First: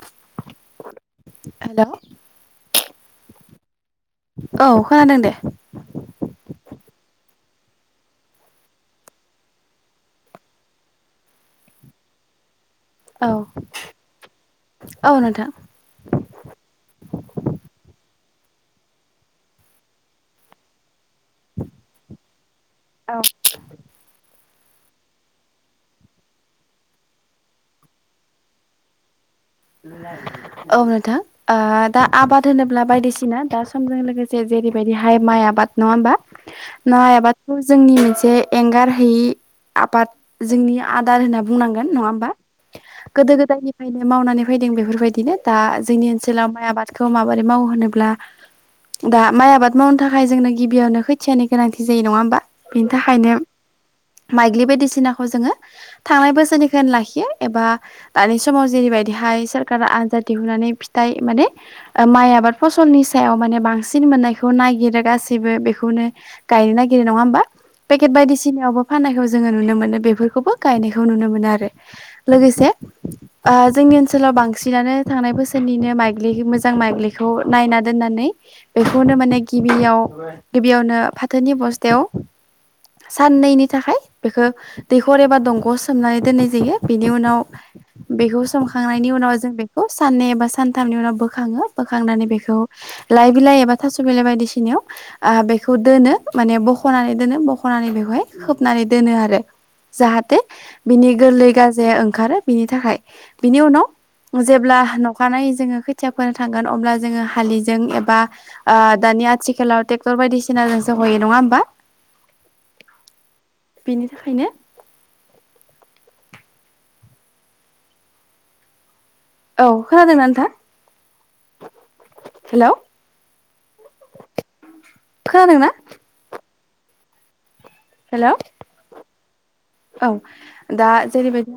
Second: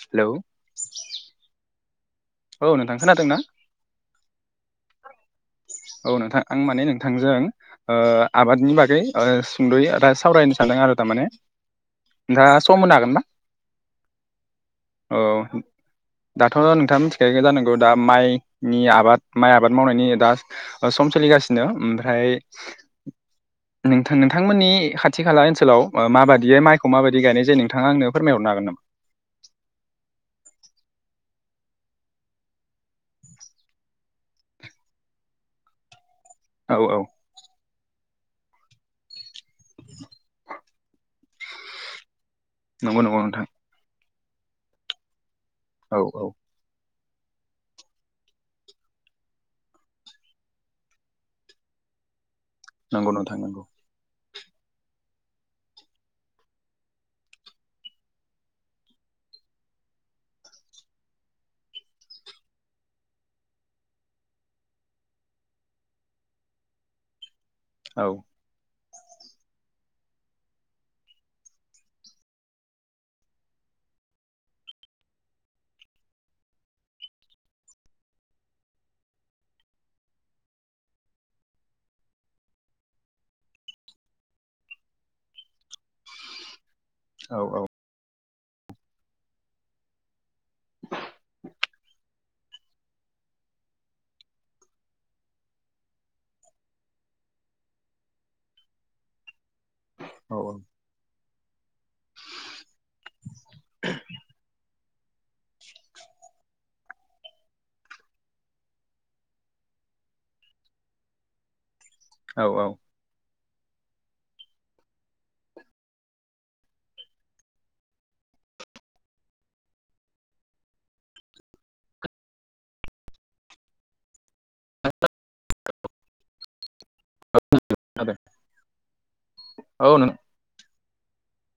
Hello hello औ नोंथां खोनादों ना? औ खोनादों दे। थांजों आबादनि बागै सुंद'यै दा सावरायनो सानदों आरो थारमाने। नोंथास सम होनो हागोनना औ औ दाथ' नोंथाङा मिथि खागौ जानांगौ दा माइनि आबाद माइ आबाद मावनायनि दा सम सोलिगासिनो ओमफ्राय [unintelligible] नोंथां नोंथांमोननि खाथि खाला ओनसोलाव माबायदियै माइखौ माबायदि गायनाय जायो नोंथाङा आंनो फोरमाय हरनो हागोन नामा? [inaudible] औ नोंथां दा आबाद होनोब्ला बायदिसिना दा समजों लोगोसे जेरैबायदिहाय माइ आबाद नङा ओमबा औ औ माइ आबादखौ जोंनिस जे एंगारहैयि आबाद जोंनि आदार होनना बुंनांगोन नङा ओमबा? नंगौ नंगौ गोदो नोंथां गोदायनिफ्रायनो मावनानै फैदों बेफोरबायदिनो दा औ जोंनि औ ओनसोलाव माइ आबाद खौ माबोरै मावो होनोब्ला दा माइ आबाद मावनो थाखाय जोंनो गिबियावनो खोथियानि गोनांथि जायो नङा ओमबा? नंगौ नोंथां नंगौ। माइज्लि बायदिसिनाखौ जोङो थांनाय बोसोरनिखौनो लाखियो एबा दानि समाव जेरैबायदि [unintelligible] दिहुननानै फिथाइ माने माइ आबाद फसलनि सायाव माने बांसिन मोननायखौ नायगिरगासिनो गासैबो बेखौनो गायनो नागिरो नङा होनबा औ पेकेट बायदिसिनायावबो फाननायखौ जोङो नुनो मोनो बेफोरखौबो गायनायखौ नुनो मोनो आरो लोगोसे जों जोंनि ओनसोलाव बांसिनानो थांनाय बोसोरनिनो माइज्लि मोजां माइज्लिखौ नायना दोननानै बेखौनो माने गिबियाव गिबियावनो फाथोनि बस्थायाव साननैनि थाखाय बेखौ दैखर एबा दंग'आव सोमनानै दोननाय जायो। बेनि औ उनाव बेखौ सोमखांनायनि उनाव जों बेखौ साननै एबा सानथामनि उनाव बोखाङो बोखांनानै बेखौ बेखौ लाइ बिलाइ एबा थास' बिलाइ बायदिसिनायाव बेखौ दोनो माने बख'नानै दोनो। बख'नानै बेखौहाय खोबनानै दोनो आरो औ जाहाथे बिनि गोरलै गाजाया ओंखारो बिनि थाखाय बिनि उनाव ब्ला अखानायै जोङो खोथिया फोनो थांगोन अब्ला जोङो हालिजों एबा दानि आथिखाल थिलार ट्रेक्टर बायदिसिनाजोंसो हयो नङा होमबा? औ-औ। बेनि थाखायनो औ खोनादोंना नोंथां? हेल' खोनादोंना? खोनादों हेल' औ दा जेरैबायदि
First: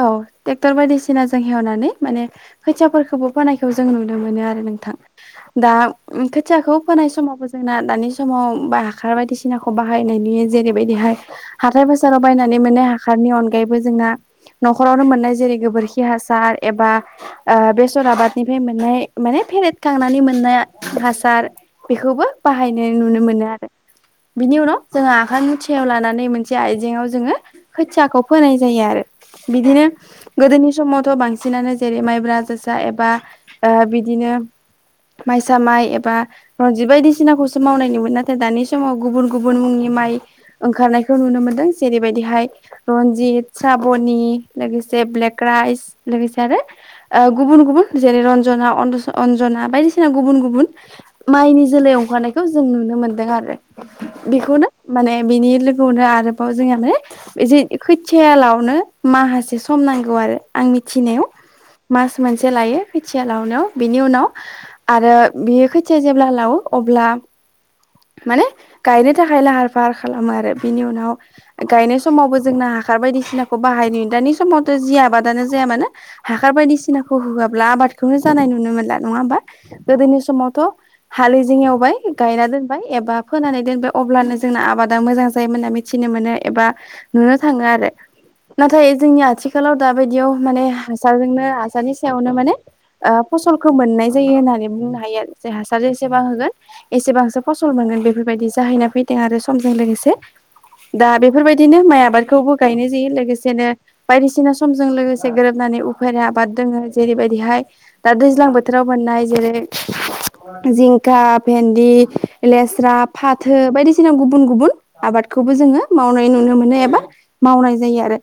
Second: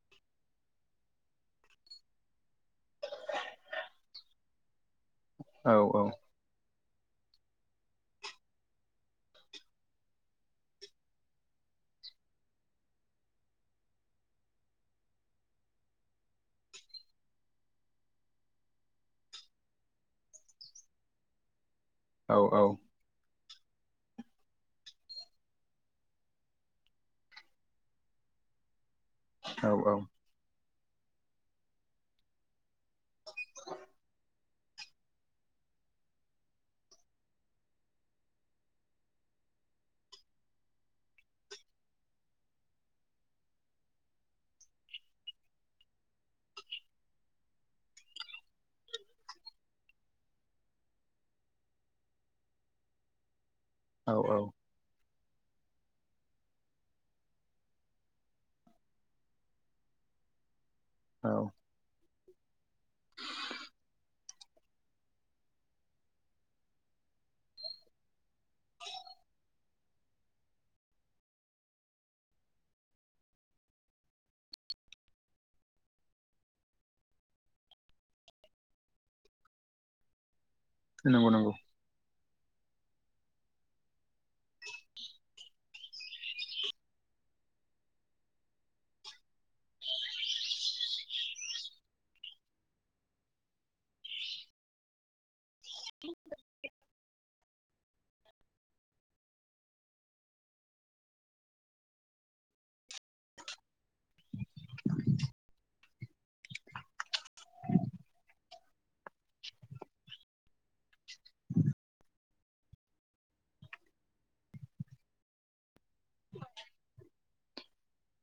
औ ट्रेक्टर बायदिसिना जों हेवनानै माने खोथियाफोरखौबो बोनायखौ जों नुनो मोनो आरो नोंथां औ दा औ खोथियाखौ फोनाय समावबो जोंना दानि समाव बा हाखार बायदिसिनाखौ बाहायनायनि जेरैबायदिहाय हाथाय बाजाराव बायनानै मोननाय हाखारनि अनगायैबो जोंना न'खरावनो मोननाय जेरै गोबोरखि हासार एबा बेसर आबादनिफ्राय मोननाय माने फेरेद खांनानै मोननाय हासार बेखौबो औ बाहायनाय नुनो मोनो आरो बिनि उनाव जोङो आखाइ मुथियाव लानानै मोनसे आइजेंआव जोङो खोथियाखौ फोनाय जायो आरो बिदिनो औ गोदोनि समावथ' बांसिनानो जेरै माइब्रा जोसा एबा बिदिनो [inaudible] माइसा माइ एबा रनजित बायदिसिनाखौसो मावनाय नुयोमोन नाथाय दानि समाव गुबुन गुबुन मुंनि माइ ओंखारनायखौ नुनो मोनदों। जेरैबायदिहाय रन्जित साबनि लोगोसे ब्लेक राइस लोगोसे आरो गुबुन गुबुन जेरै रन्जना अन्जना बायदिसिना गुबुन गुबुन माइनि जा सोलाय ओंखारनायखौ जों नुनो मोनदों आरो औ औ बेखौनो माने बिनि लोगोआवनो आरो औ जोंहाबो इसे खैथियाालावनो माहासे सम नांगौ आरो आं मिथिनायाव औ मास मोनसे लायो खोथिया लावनायाव बिनि उनाव आरो बियो खोथिया जेब्ला लावो अब्ला माने गायनो थाखाय लाहार फाहार खालामो आरो बिनि उनाव गायनाय समावबो जोंना ह हासार बायदिसिनाखौ बाहाय नुयो दानि समावथ' जि आबादानो जाया मानो हाखार बायदिसिनाखौ होआब्ला आबाद खौ जानाय नुनो मोनला नङा होमबा गोदोनि समाव थ नंगौ हालि नंगौ जों एवबाय गायना दोनबाय एबा फोनानै दोनबाय अब्लानो जोंना आबादा मोजां जा जायो मोन होनना मिथिनो मोनो एबा नुनो थाङो आरो नाथाय जोंनि आथिखालाव दााबायदियाव माने हासारजोंनो हासारनि सायावनो माने फसलखौ मोननाय जायो होननानै बुंनो हायो आरो जे हासार जसेबां होगोन एसेबांसो फसल मोनगोन बेफोरबायदि जाहैना फैदों आरो समजों लोगोसे दा बेफोरबायदिनो माइ आबादखौबो गायनाय जायो लोगोसेनो बायदिसिना समजों लोगोसे गोरोबनानै उफेरा आबाद दङो जेरैबायदिहाय दा दैजां बोथो बोथोराव बोननाय जेरै जिंखा भेन्दि लेस्रा फाथो बायदिसिना गुबुन गुबुन आबादखौबो जोङो मावनाय नुनो मोनो, एबा मावनाय जायो आरो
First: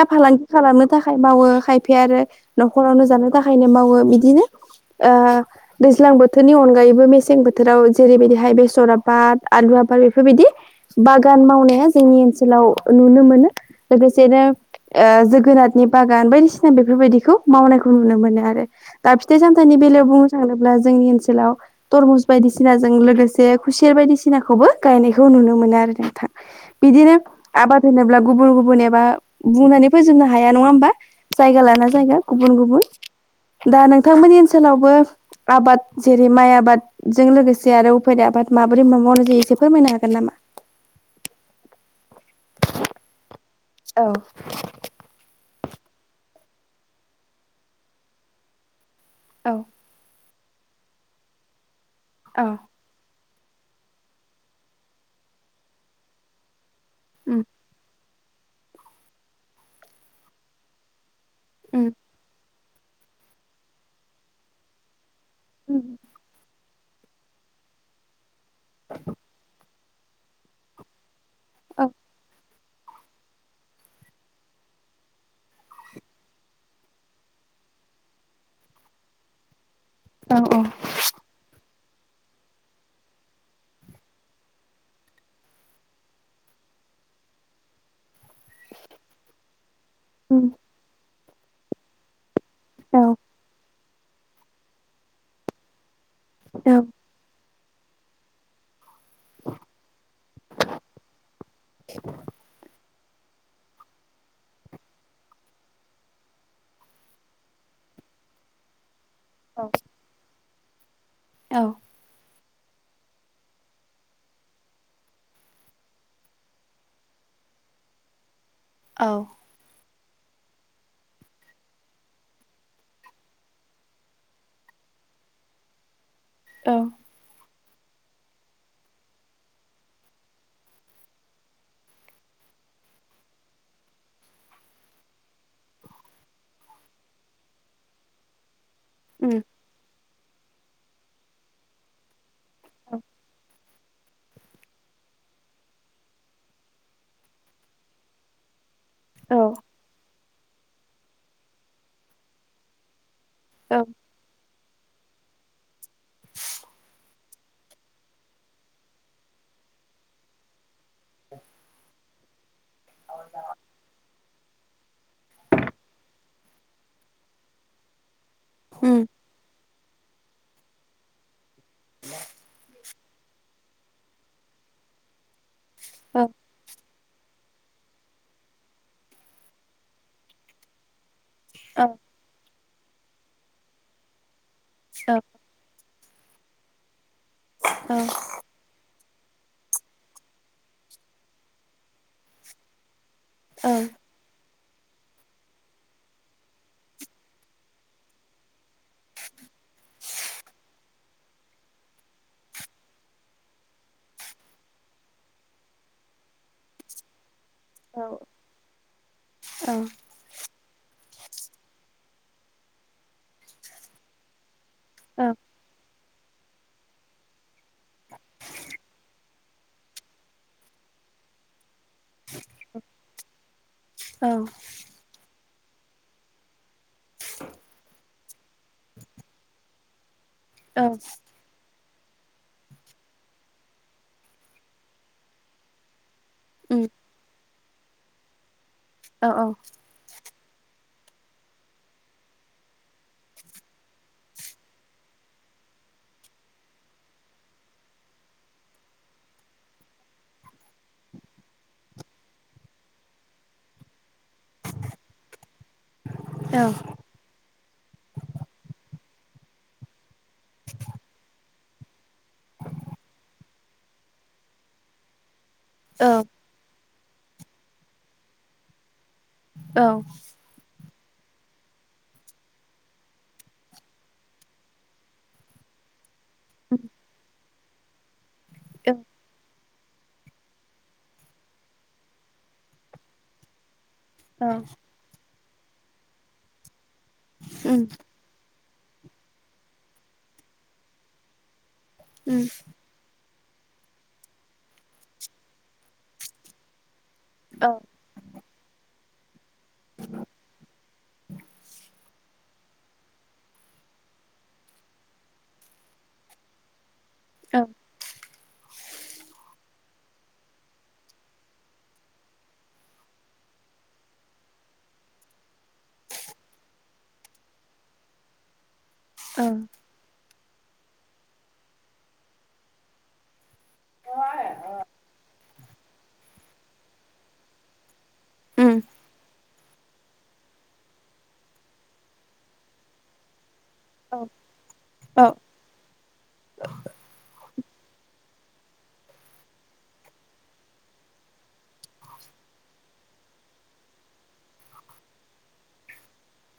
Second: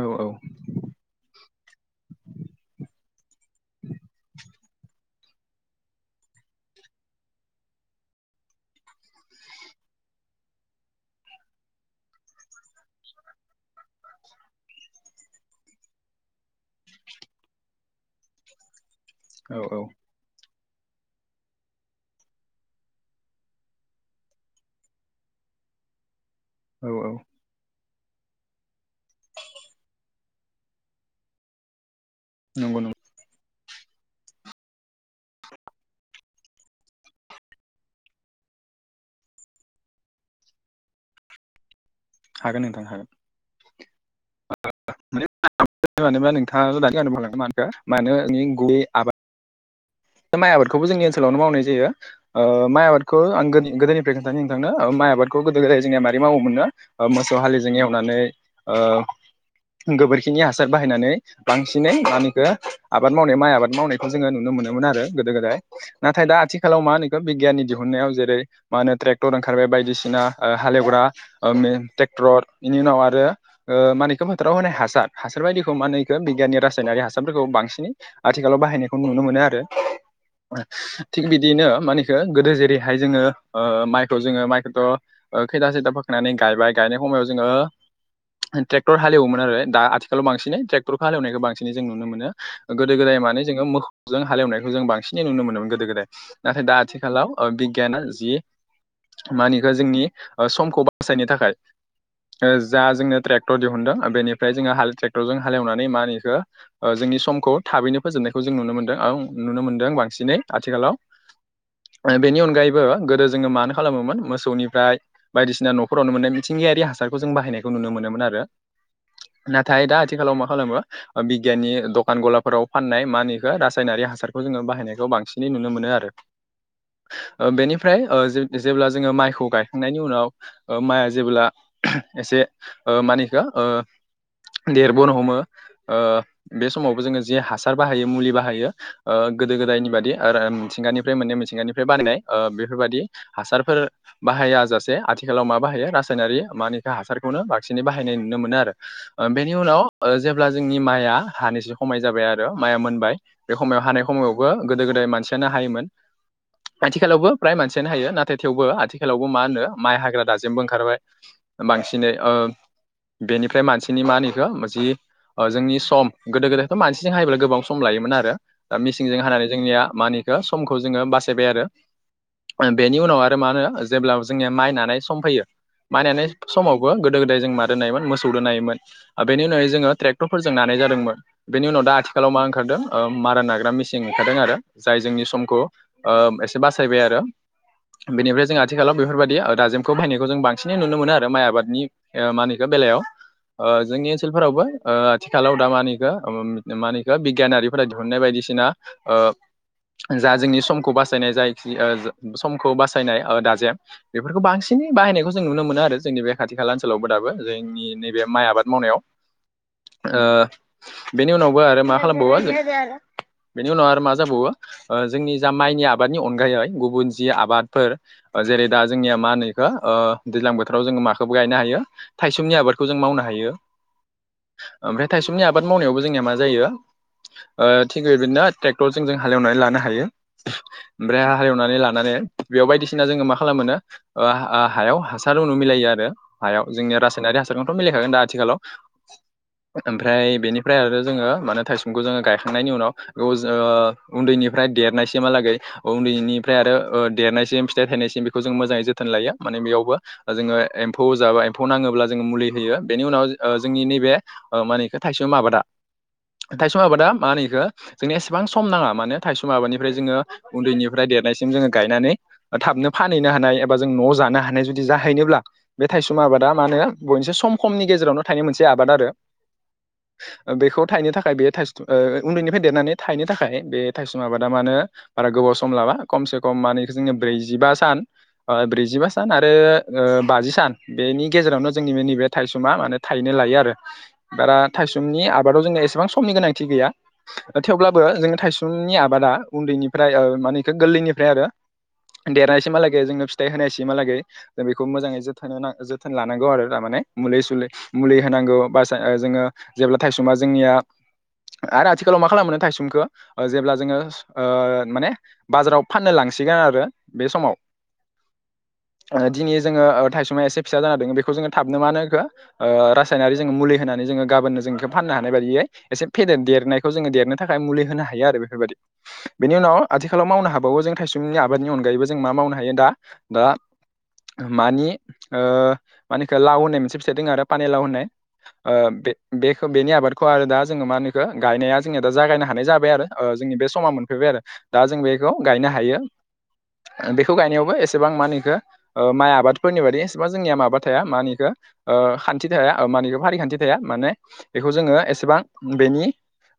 औ फालांगि खालामनो थाखाय मावो खायफाया आरो न'खरावनो जानो थाखायनो मावो बिदिनो। ओ दैज्लां बोथोरनि अनगायैबो मेसें बोथोराव जेरैबायदि हाय बेसर आबाद आलु आबाद बेफोरबायदि बागान मावनाया जोंनि ओनसोलाव नुनो मोनो। मोनो बेसनो ओ जोगोनारनि बागान बायदिसिना बेफोरबायदिखौ मावनायखौ नुनो मोनो आरो। दा फिथाइ सामथाइनि औ बेलायाव बुंनो थाङोब्ला जोंनि ओनसोलाव तरमुस बायदिसिनाजों लोगोसे खुसेर बायदिसिनाखौबो गायनायखौ नुनो मोनो आरो नोंथां औ औ बिदिनो आबाद होनोब्ला गुबुन गुबुन एबा बुंनानै फोजोबनो हाया नङा? होमबा जायगा लाना जायगा गुबुन नंगौ गुबुन नंगौ दा नोंथांमोननि ओनसोलावबो आबाद जेरै माइ आबाद बाद जों लोगोसे आरो उ फेरा आबाद माबोरै म मावनाय जायो एसे फोरमायनो हागोन नामा? हागोन नोंथां हागोन। औ। माने मानोबा नोंथाङा दानि मानो मानो नोंनि गयै आबाद औ दा माइ आबादखौबो जोंनि ओनसोलावनो मावनाय जायो औ ओ माइ आबादखौ आं गोदनिफ्राय खोनथानि नोंथांनो ओ माइ आबादखौ गोदो हाय जोंनिया मारै मावोमोननो ओ मोसौ उम हाललिजों एवनानै ओ गोबोरखिनि हासार बाहायनानै उम बांसिनै मानिखौ आबाद मावनाय माइ आबाद मावनायखौ जोङो नुनो मोनोमोन आरो। गोदो गोदाय नाथाय दा आथिखालाव मा होनोखो बिगियाननि दिहुनन्नायाव जेरै मा होनो ट्रेक्टर ओंखारबाय बायदिसिना। सिना हालेवग्रा औ ट्रेक्टर बेनि उनाव आरो ओ मा होनो बिखौ फोथाराव होनाय हासार हासार बायदिखौ माहोनो बिखौ ओ बिगियाननि रासायनारि हासारफोरखौ बा बांसिनै आथिखालाव बाहायनायखौ नुनो मोनो आरो औ औ थिग बिदिनो मानिखो गोदो जेरैहाय जोङो ओ माइखौ जोङो माइखौथ' खै खैथा बोखांनानै गायबाय ग गायनाय खमायाव जोङो टेक्चर हाले एवोमोन आरो। आथिखालाव औ बांसिनै ट्रेक्टरखौ हालेवनायखौ बांसिन जों नुनो मोनो गोदो औ गोदाय माने जोंङो हालेवनायखौ खौ जों बांसिनै नुनो मोनोमोन गोदो गोदाय नाथाय दा आथिखालाव ओ बिगियाना जि मा होनो इखो ओ जोंनि समखौ बासायनो थाखाय ओ जा जोंनो ट्रेक्टर दिहुनदों बेनिफ्राय जोङो ट्रेक्टरजों हालेवनानै माहोनोइखो जोंनि समखौ थाबैनो फोजोब नायखौ जों नुनो मोनदों औ बांसिनै आथिखालाव ओ बेनि अनगै अनगायै गोदो जोङो मानो खालामोमोन मोसौनिफ्राय बायदिसिना न'खरावनो मोननाय मिथिंगायारि हासारखौ जों बाहानाय खौ नुनो मोनोमोन आरो औ नाथाय दा आ आथिखालाव मा खालामो बिगियाननि दखान गलाफोराव फाननाय माहोनोइखो रासायनारि हास हासारखौ जोङो बाहायनायखौ बांसिनै नुनो मोनो आरो। औ। बेनिफ्राय ओं जों जेब्ला जोङो माइखौ गायखांनायनि उनाव ओं माइआ जेब्ला एसे ओं मा होनो बेखौ ओं देरबोनो हमो ओं बे समावबो जोङो जे हासार बाहायो, मुलि बाहायो ओं उम गोदो गोदायनि बादि आरो मिथिंगानिफ्राय मोननाय मिथिंगानिफ्राय बानायनाय ओं बेफोरबादि हासारफोर बाहाया जासे आथिखालाव मा बाहायो रासायनारि मा होनो बेखौ हासारखौनो बांसिनै बाहायनाय नुनो मोनो आरो। ओं औ औ बेनि उनाव ओं जेब्ला जोंनि माइआ हानैसो हमाय जाबाय आरो माइआ मोनबाय बे हमायाव हानाय समायावबो गोदो गोदाय मानसियानो हायोमोन। आथिखालावबो फ्राय मानसियानो हायो नाथाय थेवबो आथिखालावबो मा होनो माइ हाग्रा दाजेनमबो ओंखारबाय। बांसिनै ओं बेनिफ्राय मानसिनि मानि जि जोंनि सम गोदो गोदायथ' मानसिजों हायोब्ला गोबां सम लायोमोन आरो। दा उम मिसिनजों हानानै जोंनिया मा होनो बेखौ समखौ जोङो बासायबाय आरो बे बेनि उनाव आरो मा होनो जेब्ला जोंनिया माइ नानाय सम फैयो माइ नानाय औ समाव गोदो गोदाय जों मादों नायोमोन मोसौजों नायोमोन आरो बेनि उनावै जोङो ट्रेक्टरफोरजों नानाय जादोंमोन। बेनि उनाव औ दा आथिखालाव मा ओंखारदों ओं मारा नाग्रा मेसिन ओंखारदों आरो जाय औ जोंनि समखौ ओं एसे बासायबाय आरो औ बेनिफ्राय जों आथिखालाव बेफोरबायदि दाजेमखौ बाहायनायखौ जों बांसिनै नुनो मोनो आरो माइ आबादनि ओं मा होनो बेखौ बेलायाव औ ओं जोंनि ओनसोलफोरावबो ओं आथिखालाव दा मा होनो बेखौ मा होनो बेखौ बिगियानारिफोरा दिहुननाय बायदिसिना ओ जा जोंनि समखौ बास सायनाय जाय समखौ बासायनाय ओं दाजेम बेफोरखौ बांसिनै बाहायनायखौ जों नुनो मोनो आरो जों जोंनि बे खाथि खाला ओनसोलावबो दाबो जोंनि नैबे माइ आबाद मावनायाव औ ओं बेनि उनावबो आरो मा खालामबावो जों बेनि उनाव आरो मा जाबावो ओं जोंनि जा माइनि आबाद आबादनि अनगायै गुबुन जि आबादफोर जेरै दा जोंनिया मा होनो बेखौ ओं दैज्लां बोथोराव जोङो गायनो हायो थाइसुमनि आबादखौ जों मावनो हायो औ ओमफ्राय थाइसुमनि आबाद आबाद मावनायावबो जोंनिया मा जायो ओं थिगबायदिनो ट्रेक्टरजों जों हालेवनानै लानो हायो। ओमफ्राय हाल एवनानै ला लानानै बेयाव बायदिसिना जोङो मा खालामो नो ओं हा-हायाव हासार उनाव मिलायो आरो हायाव उम औ जोंनि रासायनारि हासारखौथ' मिलायखागोन दा आथिखालाव औ ओमफ्राय बेनिफ्राय आरो जोङो माने थाइसुमखौ जोङो गायखांनायनि उनाव बेखौ जों उन्दैनिफ्राय देरनायसिमहालागै उन्दैनिफ्राय आरो ओं देरनायसिम फिथाइ थाय थानासिम बेखौ जों मोजाङै जोथोन लायो माने बेयावबो जोङो एम्फौ जाबाय एम्फौ नाङोब्ला जों मुलि होयो। बेनि उनाव जोंनि नैबे मा होनो बेखौ थाइसुम आबादा थाइसुम औ आबादा मा होनो बेखौ जोंनो एसेबां सम नाङा माने थायसुम आबादनिफ्राय जोङो उन्दैनिफ्राय देरनायसिम जोङो गायनानै थाबनो फानहैनो हानाय एबा जों न' जानो हानाय जुदि जाहैनोब्ला बे थाइसुम आबादा मा होनो बयनिफ्राय सम खमनि गेजेरावनो थाइनाय मोनसे आबाद आरो औ बेखौ थायनो थाखाय बे थाइसुम ओ उन्दैनि देरनानै थाइनो थाखाय बे थायसुम आबादा मा होनो बारा गोबाव सम लाबा खमसे खम मा होनो जोंनिया बेखौ ब्रै जिबा सान ओ ब्रैजिबा सान आरो ओ बाजि सान बेनि गेजेरावनो जोंनि बे नैबे थाइसुमा माने थाइैनो लायो आरो बारा थायसुमनि आबादाव जोङो एसेबां समनि गोनांथि गैया उम थेवब्लाबो जोङो थायसुम थाइसुमनि आबादा उन्दैनिफ्राय मानेखौ गोरलैनिफ्राय आरो उम देरनायसिमहालागै जोंनो फिथाइ होनायसिमहालागै जों बेखौ मोजाङै जोथोन होनांगौ जोथोन लानांगौ आरो थारमाने मुलि सुलि औ मुलि होनांगौ बा जोङो जेब्ला थाइसुमा जोंनिया आरो आथिखालाव मा खालामो थायसुमखौ जेब्ला जोङो ओं माने बाजाराव फाननो लांसिगोन आरो बे समाव औ दिनै जोङो ओं थायसुमा एसे फिसा जानानै दङ बेखौ जोङो थाबनो मा होनो बेखौ रासायनारि जोङो मुलि होनानै जोङो गाबोननो जों बेखौ फाननो हानाय बायदियै एसे फेदेर देरनाय जोङो देरनो थाखाय मुलि होनो हायो आरो बेफोरबायदि बेनि उनाव आथिखालाव मावनो हायो हाबावो जों थायसुमनि आबादनि अनगायैबो जों मा मावनो हायो दा दा मानि ओ मानिखौ लाव होननाय मोनसे फिथाइ दङ आरो पानि लाव होननाय उम ओ बे-बे-बेनि आबादखौ आरो दा जोङो मा नोखो गायनाया जोंनिया दा जागायनो हानाय जाबाय आरो जोंनि बे समा मोनफैबाय आरो औ दा जों औ बेखौ गायनो हायो बेखौ गायनायाव एसेबां मा होनो इखो माइ आबादफोरनि बायदि एसेबां जोंनिया माबा थाया मा होनो इखो खान्थि थाया [unintelligible] फारिखान्थि थाया माने बेखौ जोङो एसेबां बेनि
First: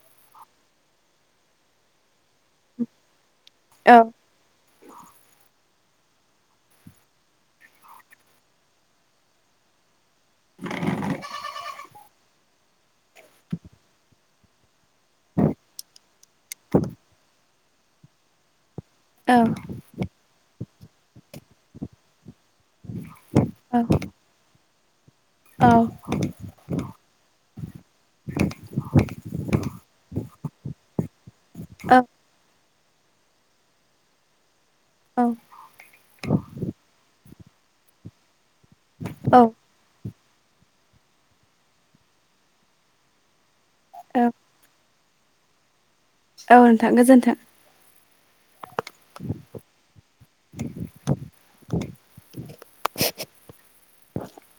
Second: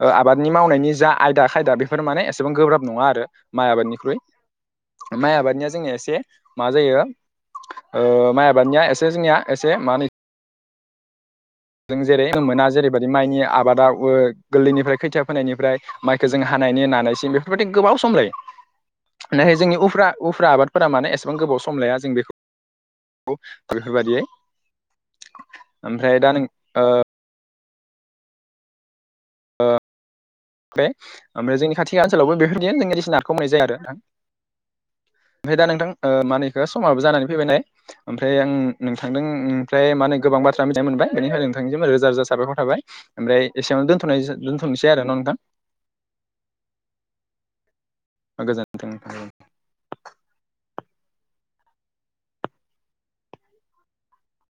ओ आबादनि मावनायनि जा आयदा खायदा बेफोर माने एसे एसेबां गोब्राब नङा आरो माइ आबादनिख्रुइ माइ आबादनिया जोंनिया एसे मा जायो ओ माइ आबादनिया एसे जोंनिया एसे [unintelligible] जों जेरै मोना जेरैबायदि माइनि आबादा गोरलैनिफ्राय खैथिया फोनायनिफ्राय माइखौ जों हानायनि नानायसिम बेफोरबायदि गोबाव सम लायो। औ नाय जोंनि उफ्रा उफ्रा आबादफोरा माने एसेबां गोबाव सम लाया जों बेखौ औ गोसोबादियै औ ओ ओ [unintelligible] ओमफ्राय जोंनि खाथि ओनसोलावबो बेफोर [unintelligible] औ ओमफ्राय दा नोंथां ओ मा होनो इखो समाबो जाना फैबाय ओमफ्राय आं नोंथांदों औ ओमफ्राय माने गोबां बाथ्रा मिथिनाय मोनबाय बेनिफ्राय नोंथांनि रोजा रोजााबायर थाबाय ओमफ्राय एसेयावनो दोनथ'नाय दोनथ'नोसै आरो न' औ नोंथां गोजोनथों। गोजोन्थों नोंथां औ। [unintelligible]